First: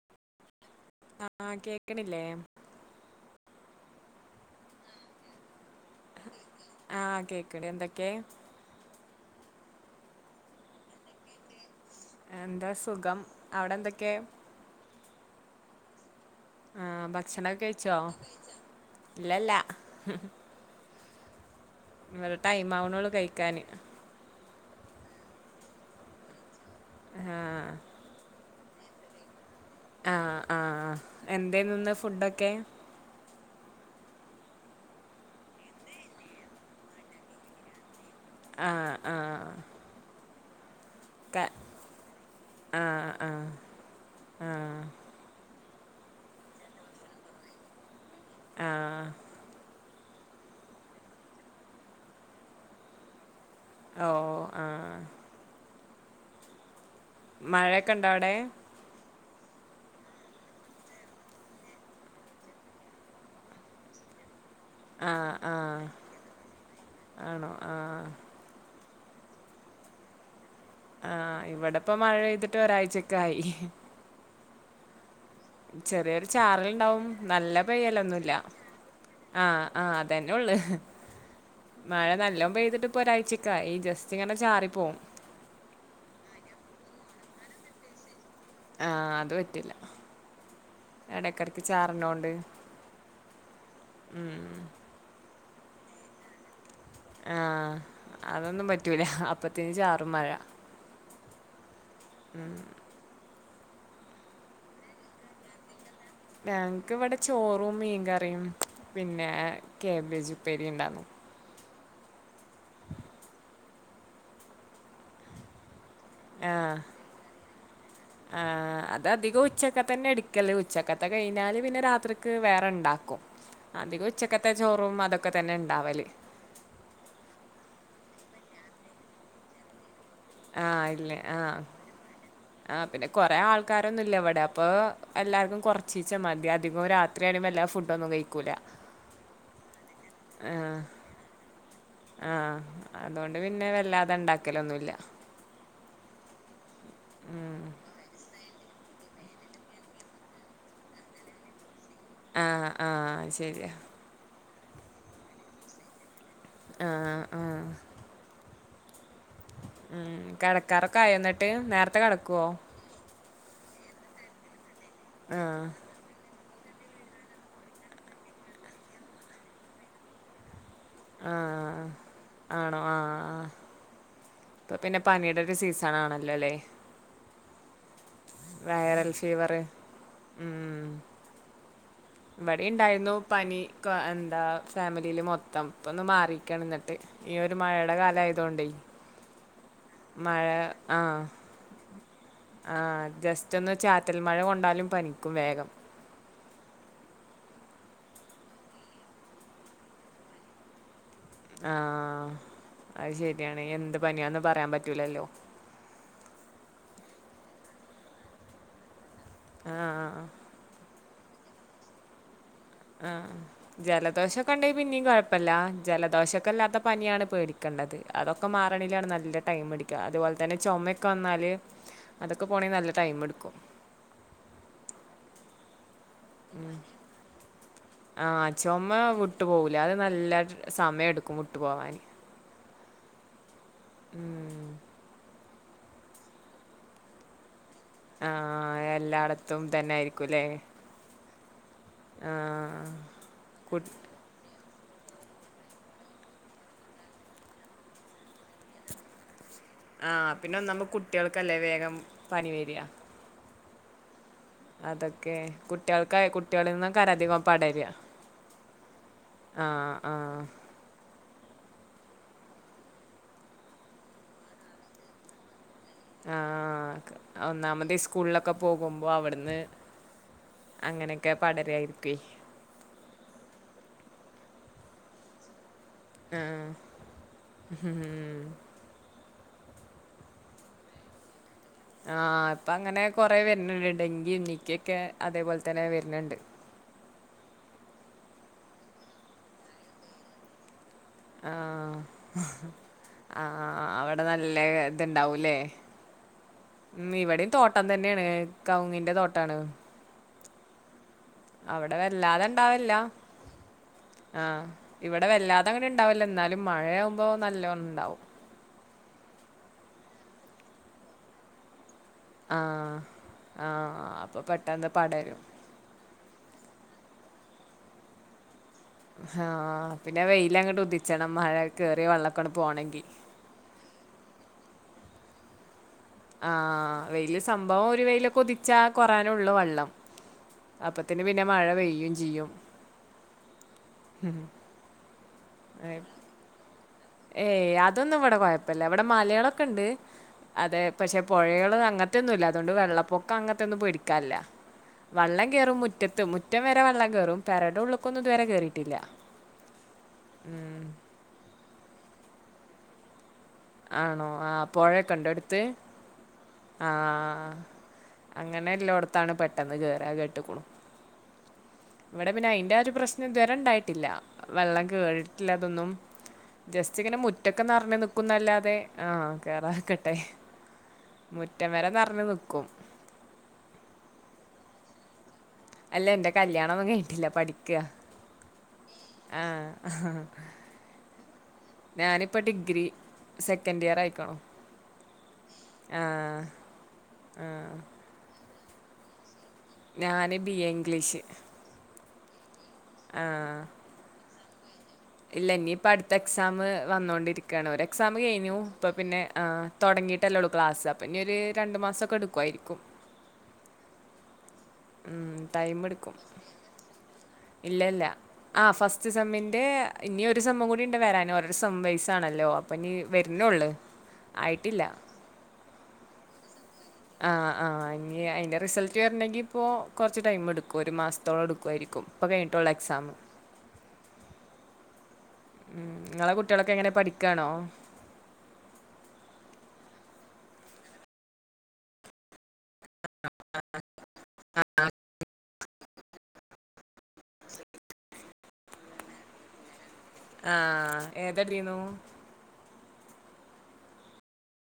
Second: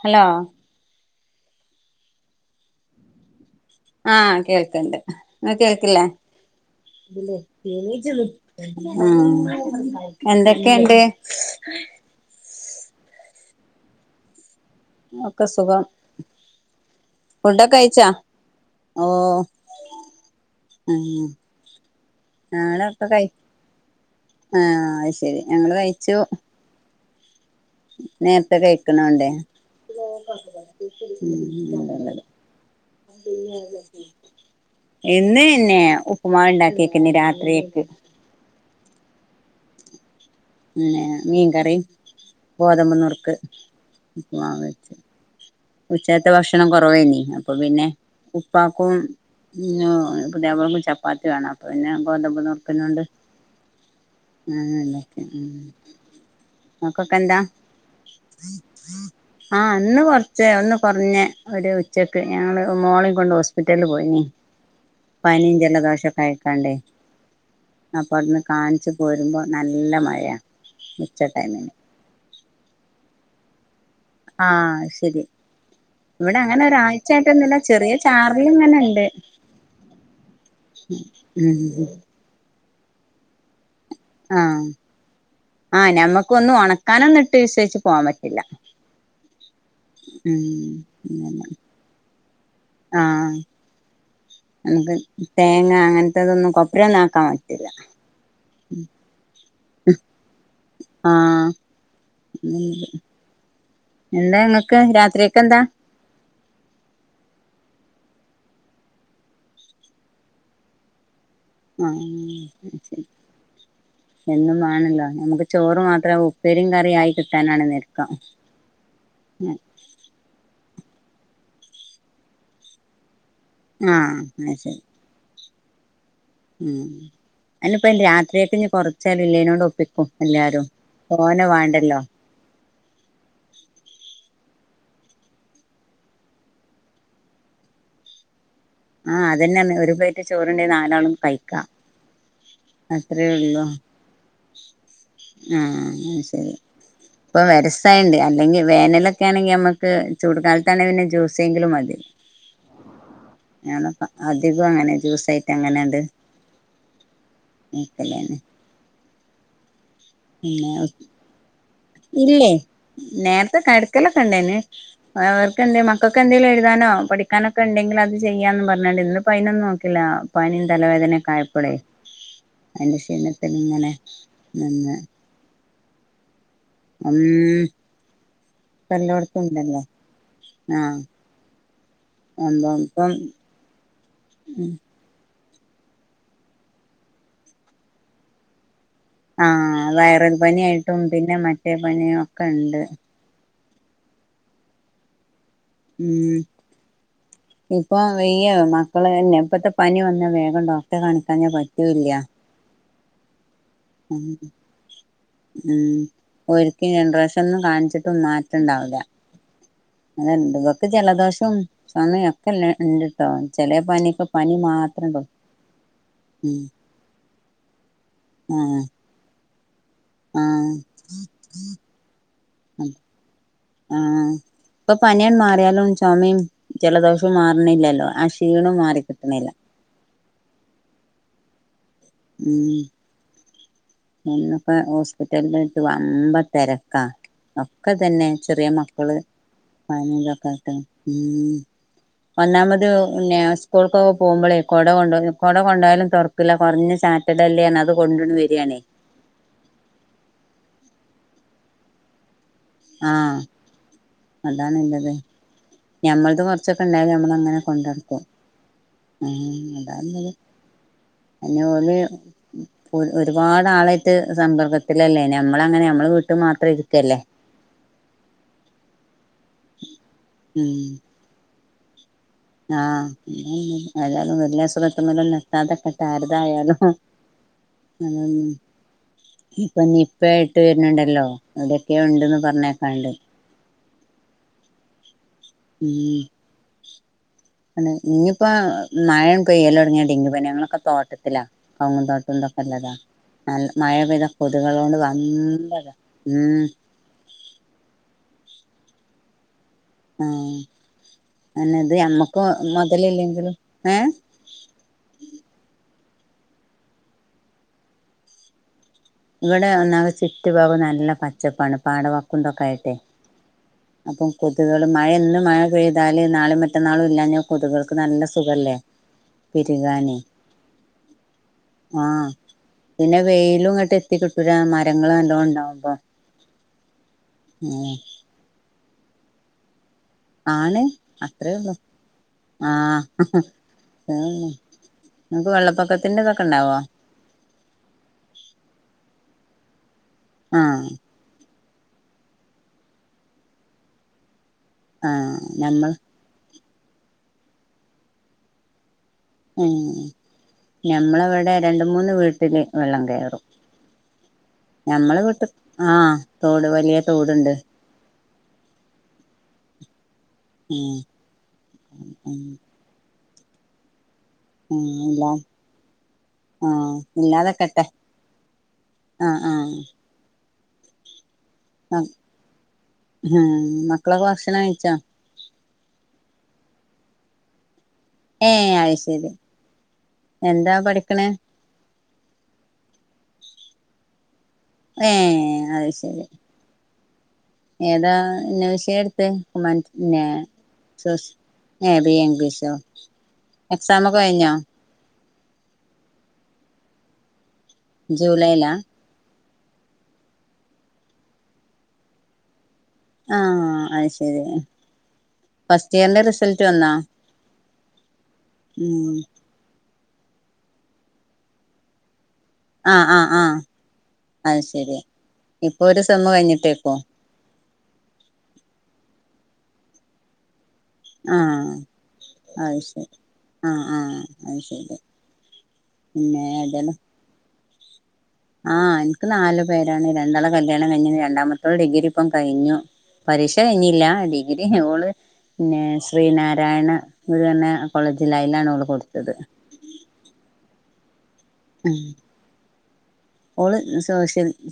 Hello ആഹ് കേക്കിണില്ലെ ആഹ് കേൾക്ക്ണ്ട്. ങ്ങക്ക് കേൾക്ക് ല്ലെ ആഹ് കേക്കണ് എന്തൊക്കെ ആഹ് എന്തെക്കെണ്ട്. എന്താ സുഖം. അവിടെന്തെക്കെ. ഒക്കെ സുഖം. ആഹ് ഭക്ഷണൊക്കെ ഫുഡൊക്കെ കഴിച്ചോ? കഴിച്ചാ ഓഹ് ഇല്ലല്ല. ഉം ഇവിടെ ടൈം ഞാനൊക്കെ ആവണുള്ളൂ കൈ കഴിക്കാന് ആഹ് അഹ് ശരി ഞങ്ങള് കഴിച്ചു. ആഹ് നേരത്തെ കഴിക്കണോണ്ടെ ആഹ് ആഹ് ഉം എന്തേന്നു ഇന്ന് ഫുഡൊക്കെ എന്ന്അഹ് ന്നേ ഉപ്പും മാവ് ണ്ടാക്കീക്ക്ണ് രാത്രിയ്ക്ക്. ആഹ് ആഹ് ആഹ് പിന്നെ ക മീൻ കറിം ഗോതമ്പ് ആഹ് നുറുക്ക് ആഹ് ഉപ്പ് മ്മാവ് ആഹ് വെച്ച് ഉച്ചക്കത്തെ ഭക്ഷണം കുറവേനീ അപ്പൊ പിന്നെ ഉപ്പാക്കും ആഹ് ന്നു പുത്യാപ്പള്ക്കും ചപ്പാത്തി വേണം അപ്പ പിന്നെ ഗോതമ്പ് നുറുക്കിനോട് ഓ ആഹ് [unintelligible] ആഹ് ഇങ്ങക്കൊക്കെന്താ മഴയൊക്കെ ഉണ്ടോ അവിടെ ആഹ് ഇന്ന് കൊർ ച്ചേ ഒന്ന് കൊർഞ്ഞ ഒരു ഉച്ചക്ക് ഞങ്ങള് മോളിം കൊണ്ട് ഹോസ്പിറ്റൽല് പോയിനീ. ആഹ് പനിം ആഹ് ജലദോശൊക്കെ ആയിക്കാണ്ടേ ആണോ ആഹ് അപ്പോ അവ്ട്ന്ന് കാണിച്ച് പോരുമ്പോ നല്ല മഴാ. ആഹ് ഇവിടെപ്പോ മഴെയ്തിട്ട് ഒരാഴ്ചക്കായി. ആഹ് അയ്ശരി ചെറിയൊരു ഇവിടെ അങ്ങനെ ചാറലുണ്ടാവും നല്ല ഒരാഴ്ചായിട്ടൊന്നുല്ല ചെറിയ പെയ്യലൊന്നുല്ല ചാറല്‌ ഇങ്ങനെ ഇണ്ട്. ആഹ് ആഹ് അതന്നെ ഒള്ള്. ഉം മഴ നല്ലോം പെയ്തിട്ട് പ്പ ഒരാഴ്ച്ചൊക്കായി ജസ് ആഹ് ആഹ് നമ്മക്ക് ഒന്നും ഒണക്കാനൊന്ന് ഇട്ട് വിസ്വയ്ച് പോവാൻ പറ്റില്ല. ആഹ് അത് പറ്റില്ല ഉം അങ്ങനെ എടക്കെടക്ക് ചാറ്ണോണ്ട്. ആഹ് നമുക്ക് തേങ്ങ അങ്ങൻത്തതൊന്നും കൊ ആഹ് അതൊന്നും പറ്റൂല അപ്പത്തിന് ചാറും മഴ. ആഹ് [unintelligible] എന്താ ഇങ്ങക്ക് രാത്രിക്കക്ക് എന്താ? ഞങ്ങക്ക് ഇവടെ ചോറും, മീൻകറിയും, പിന്നെ കാബേജ് ഉപ്പേരി ഉണ്ടാന്നു. ആഹ് അയ്ശരി എന്നും മാണല്ലോ നമക്ക് ചോറ് മാത്രം ഉപ്പേരിയും ആഹ് കറിയായി കിട്ടാനാണ് ഞെര്ക്കം. ആഹ് അ അത് അധികും ഉച്ചക്കത്തന്നെ എടുക്കല് ഉച്ചക്കത്തെ കഴിഞ്ഞാല് പിന്നെ രാത്രിക്ക് വേറെ ണ്ടാക്കും. അധികും ആഹ് ഉച്ചക്കത്തെ അത് ശരി ചോറും അതൊക്കെ തന്നെ ഇണ്ടാവല്. ഉം അയ്നിപ്പ രാത്രിക്കക് ഇഞ് കൊറച്ചായാലും ഇല്ലേനോട് ഒപ്പി ക്കും എല്ലാരും ആഹ് ഇല്ലേ തോനെ വാണ്ടല്ലോ. ആഹ് പിന്നെ കൊറെ ആൾക്കാരൊന്നും ഇല്ല ഇവടെ അപ്പൊ എല്ലാർക്കും കൊറച്ചീചെ മതി അധികം രാ ത്രി അയ്ന് വല്ലാതെ ഫുഡൊന്നും കയിക്കൂല്ല. ആഹ് അതന്നെ പർഞെ ഒരു പ്ലേറ്റ് ചോറ്ണ്ടെ നാലാളും കഴി ആഹ് അതോണ്ട് ഉള്ളൂ പിന്നെ വല്ലാതെ ഇണ്ടാക്കലൊന്നുല്ല. ആഹ് അത്ശരി. ഇപ്പം വരസായോണ്ട് അല്ലെങ്കി വേനലൊക്കെ ആണെങ്കി ഞമ്മക്ക് ചൂട് കാലത്താണെ പിന്നെ ജ്യൂസേങ്കിലും മതി. ആഹ് ആഹ് അഹ് ഞാനൊക്ക അധികും അങ്ങനെ ജ്യൂസായിട്ട് അങ്ങനാണ്ട് ആഹ് അ നീക്കല്ലാന്ന് ഉം പിന്നെ കെടക്കാറൊക്കെ ആയോ ഇന്നട്ട്, നേരത്തെ കെടക്കുവോ? ഇല്ലേ നേരത്തെ കടക്കലൊക്കെണ്ടേന് ആ അവർക്ക് എന്തേം മക്കക്ക് എന്തേലും എഴുതാനോ പഠി ക്കാനൊക്കെണ്ടെങ്കിൽ അത് ചെയ്യാന്നും പർഞ്ഞാണ്ടേ ഇന്ന്പ്പ അയിനൊന്നും നോക്കില്ല. പനിയും തലവേദനൊക്ക ആ ആയപ്പളേ ആണോ ആ അയിന്റെ ആ. ക്ഷീണത്തില് ഇങ്ങനെ ഇപ്പൊ നിന്ന് പിന്നെ പനിയുടെ ഒരു സീസൺ ആണല്ലോല്ലേ? ഉം ഇപ്പ വൈറൽ എല്ലോടത്തും ഫീവറ് ഇണ്ടല്ലോ ഉം ആഹ് ഇവടിം സംഭവം ഇപ്പം ഇണ്ടായിരുന്നു പനി കൊ എന്താ ഉം ഫാമി ലീല് മൊത്തം ഇപ്പൊ ഒന്ന് മാറിക്കാണ് ഇന്നട്ട്. ഈ ഒരു മഴയുടെ കാലായതോണ്ടേ. ആഹ് വയറൽ പനി ആ ആയിട്ടും പിന്നെ മറ്റേ പനിയും ഒക്കെ ഇണ്ട് റ്റൊന്ന് ചാറ്റൽ മഴ കൊണ്ടാലും പനിക്കും വേഗം ഉം ഇപ്പൊ വെയ്യ മക്കള് തന്നെ ഇപ്പത്തെ പനി വന്നാ വേഗം ടോ ക്ട്രെ കാണിക്കാഞ്ഞ ആഹ് അയ് ശരിയാണ് എന്ത് ഉം പനിയാന്ന് പറയാൻ പറ്റൂലല്ലോ ഉം ഒരിക്കിം രണ്ട് പ്രാവശ്യം ഒന്നും കാണിച്ചിട്ടും മാറ്റം ഇണ്ടാവൂല ആഹ് [unintelligible] ഇങ്ങക്ക് ജലദോഷം ചൊമിം ഒക്കെല്ലെ ആഹ് ആഹ് ജലദോഷൊക്കെ ഇണ്ടെങ്കി പിന്നിം മാത്രണ്ടോ കൊയപ്പല്ല ഉം ജലദോഷൊക്കെല്ലാത്ത പനിയാണ് പേടിക്കെണ്ടത് അതൊക്കെ ആഹ് മാറണങ്കിലാണ് നല്ല ടൈം പിടി ക്ക അതുപോലെ തന്നെ ആഹ് ചൊമെ ഒക്കെ വന്നാല് അതൊക്കെ പോണെങ്കിൽ നല്ല ടൈം ഇട്ക്കും ആഹ് ഇപ്പൊ പനിയാണ് മാറിയാലും ചൊ ചൊമിം ജലദോഷോം മാറ്ണില്ലല്ലോ. ആ ക്ഷീണും മാറിക്കിട്ട്ണില്ല ഇല്ല അത് നല്ലയ്ട്ട് സമയം എടുക്കും വിട്ട് പോവാന് ഉം മുന്നെ പ്പഹോസ്പിറ്റൽലൊട്ട് വമ്പ തെരക്കാ ഒ ഒക്കെ ഇതെന്നെ. ചെറിയ ആഹ് മക്കള് എല്ലായിടത്തും തന്നെ പനിം ആയിരിക്കുംല്ലേ തൊക്കെ ആയ്ട്ട് ഉം ഒന്നാമത് ആഹ് പിന്നെ കു സ്കൂൾക്കൊക്കെ പോവുമ്പോളേ കൊട കൊണ്ടോയ്ന്ന് കൊട കൊണ്ടായാലും തൊർക്കില്ല കൊറഞ്ഞ ചാറ്റലല്ലേ അർഞ് അത് കൊണ്ട് ഈണ്ട് വെരാണേ ആഹ് പിന്നെ ഒന്നാമത് കുട്ടിയാൾക്കല്ലേ വേഗം പനി വെരാ ആഹ് അതാണ്ല്ലത്. അതൊക്കെ കുട്ടികൾക്ക് ഞമ്മൾത് കുട്ടികളിൽ കൊർച്ചൊക്കെ നിന്നൊക്കെ ഇണ്ടായാലും ഞമ്മൾ അധികം അങ്ങനെ പടരുക കൊണ്ടട്ക്കും ഉം ആഹ് അതാണ്ള്ളത് ആഹ് അഹ് പിന്നെ ഓല് ഒരുപാട് ആളായിട്ട് സമ്പർക്കത്തിലല്ലേ നമ്മള അങ്ങനെ ഞമ്മ ള് വീട്ട് മാത്രം ഇരിക്കല്ലേ അഹ് ഒന്നാമത് ഈ സ്കൂൾളൊക്കെ പോകുമ്പോ അവ്ട്ന്ന് ഉം അങ്ങനെ ക്കെ പടരായിരിക്കൊയ് ആഹ് അതാണ് ള്ളത് [unintelligible] വീട്ടിലെ അസുഖത്ത്ന്നല്ലല്ലാ കിട്ടാതെക്കട്ടെ ആരെതായാലും [unintelligible] ഇപ്പൊ നിപ്പ ആയിട്ട് വെര്ന്ണ്ടല്ലോ എവ്ടെക്കെയോ ഇണ്ട്ന്ന് പറഞ്ഞേക്കാണ്ട് പ്പഹ് വെര്ന്ണ്ട്. ഡെങ്കിയും നിക്കെക്കെ അതേപോൽതന്നെ വെര്ന്ണ്ട്. ക്ക്ണ് ഇഞ്ഞിപ്പോ മഴേണ് പെയ്യലൊട്ങ്യാ ഡെങ്കി പനി ഞങ്ങളൊക്കെ തോട്ട ത്തിലാ. ആഹ് കവുങ്ങും തോട്ടം ഇതൊക്കെല്ലതാ നല്ല ആഹ് അവിടെ മഴപെഴ്താ നല്ല കൊതുകളോണ്ട് ഇത്ണ്ടാവൂല്ലേ വമ്പ താ ഉം ഉം ഇവടിം തോട്ടം തന്നേണ്. കൗങ്ങിന്റെ തോട്ടാണ്. ആഹ് അയെന്നെ ഇത്‌ അവിടെ ഞമ്മക്ക് വല്ലാതെ ഇണ്ടാവില്ല മൊതലില്ലെങ്കിലും ഏ ആഹ് ഇവടെ വല്ലാതെ അങ്ങട് ഇണ്ടാവുല്ല. ഇന്നാലും മഴയാവുമ്പൊ നല്ലോണം ഇണ്ടാവും. ഇവടെ ഒന്നാമത് ചുറ്റു ഭാഗോ നല്ല പച്ചപ്പാണ്. പാടവ ക്കുണ്ടൊക്കായിട്ടെ ആഹ് ആഹ് അപ്പം അപ്പൊ കൊതുകേള് പെട്ടെന്ന് മഴ ഇന്ന് പടരും മഴ ണ്ട് പെയ്താല് നാളീം മറ്റന്നാളും ഇല്ലാ ഞ്ഞാ കൊതുകൾക്ക് നല്ല സുഖല്ലേ ആഹ് പെരുകാന് പിന്നെ വെയ്ലങ്ങട്ട് ഉദിച്ചണം മഴ കേറിയ വെള്ളൊക്കാണ്ട് പോണെങ്കി വെയ്ലുംങ്ങട്ട് എ ത്തി കിട്ടൂലാ മരങ്ങള് നല്ലോണം ഇണ്ടാവുമ്പോ ആഹ് വെയ്ല് സംഭവം ഒരു വെയ്ലൊക്കെ ഉദിച്ചാ കൊറയാനൊള്ളു വള്ളം ആണ് അത്രേ ഒള്ളു ചെയ്യും ആഹ് അത്രേ [unintelligible] നിങ്ങക്ക് വെള്ളപ്പൊക്കത്തിന്റെ ഇതൊക്കെ ഇണ്ടാവോ ഏയ് അതൊന്നും ഇവിടെ കൊഴപ്പില്ല. ഇവിടെ മലകളൊക്കെ ഇണ്ട് അതെ ആഹ് പക്ഷെ പുഴകൾ അങ്ങനത്തെ മുറ്റൊന്നുല്ല അതുകൊണ്ട് വെള്ളപ്പൊക്കം അങ്ങനത്തെൊന്നും പേടിക്ക നില്ല. ആഹ് വെള്ളം കേറും ഞമ്മൾ മുറ്റത്ത് മു മുറ്റ വരെ വള്ളം കേറും. പരടെ ഉള്ളൊക്കൊന്നും ഇതുവരെ കയറിയിട്ടില്ല ഉ ഞമ്മളവിടെ രണ്ട് മൂന്ന് വീട്ടിൽ വെള്ളം കയറും ആണോ? ആ ഞമ്മള് വിട്ട് ആഹ. ആഹ അങ്ങനെ എല്ലോടത്താണ് പെട്ടെന്ന് കേയറാ അഹ്‌ കേട്ടക്കുന്നു ഉം ഇവിടെ ഉം പിന്നെ അയിന്റെ ഒരു പ്രശ്നം ഇതുവരെ ഇണ്ടായിട്ടില്ല. വെള്ളം ഉം ഇല്ലാ കേറിട്ടില്ലതൊന്നും ആഹ് ജസ്റ്റ് ഇങ്ങനെ മുറ്റൊക്കെ ഇല്ലാതെക്കട്ടെ ന്നറഞ് നിക്കുന്നല്ലാതെ ആഹ് കേറാക്കട്ടെ മുറ്റം വരെ നറഞ്ഞു നിക്കും അഹ്‌ മക്കളൊക്കെ ഭക്ഷണം കഴിച്ചോ അല്ല എന്റെ കല്യാണംന്നും കഴിഞ്ഞിട്ടില്ല പഠിക്ക. ഏയ്. അഹ് ശരി എന്താ പഠിക്കണ ഞാനിപ്പോ ഡിഗ്രി സെക്കൻഡ് ഇയർ ആയിക്കണോ ഏ അത് ആഹ ആഹ ഏതാെ ന്നവിശ ത്ത് ഒമാറ്റി പിന്നെ ഞാന് ബിഎ സർ ഇംഗ്ലീഷ്. ഏ ബി എ ഇംഗ്ളീഷ് സൊ ആഹ്. എക്സമക്കെ കഴിഞ്ഞോ ഇല്ല ഇനി ഇപ്പ അടുത്ത എക്സാം വന്നോണ്ടിരിക്കയാണ് ഒരു എക്സാം കഴിഞ്ഞു ജൂലൈലാ ഇപ്പൊ പിന്നെ ആഹ് തോടങ്ങിയിട്ടല്ലേള്ളൂ ക്ലാസ് അപ്പ ഇനി ഒരു രണ്ട് മാസമൊക്കെ എടുക്കുവായിരിക്കും ആഹ് അഹ് ശരി ഉ ടൈം ഫസ്റ്റ് എടുക്കും ഇയറിന്റെ റിസൾട്ട് വന്നാ ഇല്ലല്ല ആഹ് ഉം ഫസ്റ്റ് സെമ്മിന്റെ ഇനി ഒരു സമ്മുകുടിണ്ട്‌ വരാന് ഓരോരെ സംഭം വൈശാണല്ലോ അപ്പൊ നീ ആ ആ ആ വരുന്നള്ളു അത് ആയിട്ടില്ല ശരി ഇപ്പൊ ഒരു സമ് കഴിഞ്ഞിട്ടേക്കോ ആഹ് ആഹ് ഇനി അയിന്റെ റിസൾട്ട് വരണെങ്കി ഇപ്പോ കുറച്ച് ടൈം എടുക്കും ക്ക ഒരു ആ മാസത്തോടെംടുക്കുമായിരിക്കും ഇപ്പകായിന്നോട്ടോള്ളൂ എക്സാം ആഹ് ആഹ് അഹ് ശരി ഉം നിങ്ങളെ പിന്നെ കുട്ടികളൊക്കെ എങ്ങനെ ഏതായാലും പഠിക്കണോ ആഹ് എനിക്ക് നാലു പേരാണ് രണ്ടാളെ കല്യാണം കഴിഞ്ഞു രണ്ടാമത്തോൾ ഡിഗ്രി ഇപ്പം കഴിഞ്ഞു പരീക്ഷ കഴിഞ്ഞില്ല ഡിഗ്രി അള് പിന്നെ ശ്രീനാരായണ ഗുരു ന്നെ കോളെജില അയിലാണ് ഓള് കൊടുത്തത് ആഹ് ഏതടീന്നു ഉം ഓള് സോസൽ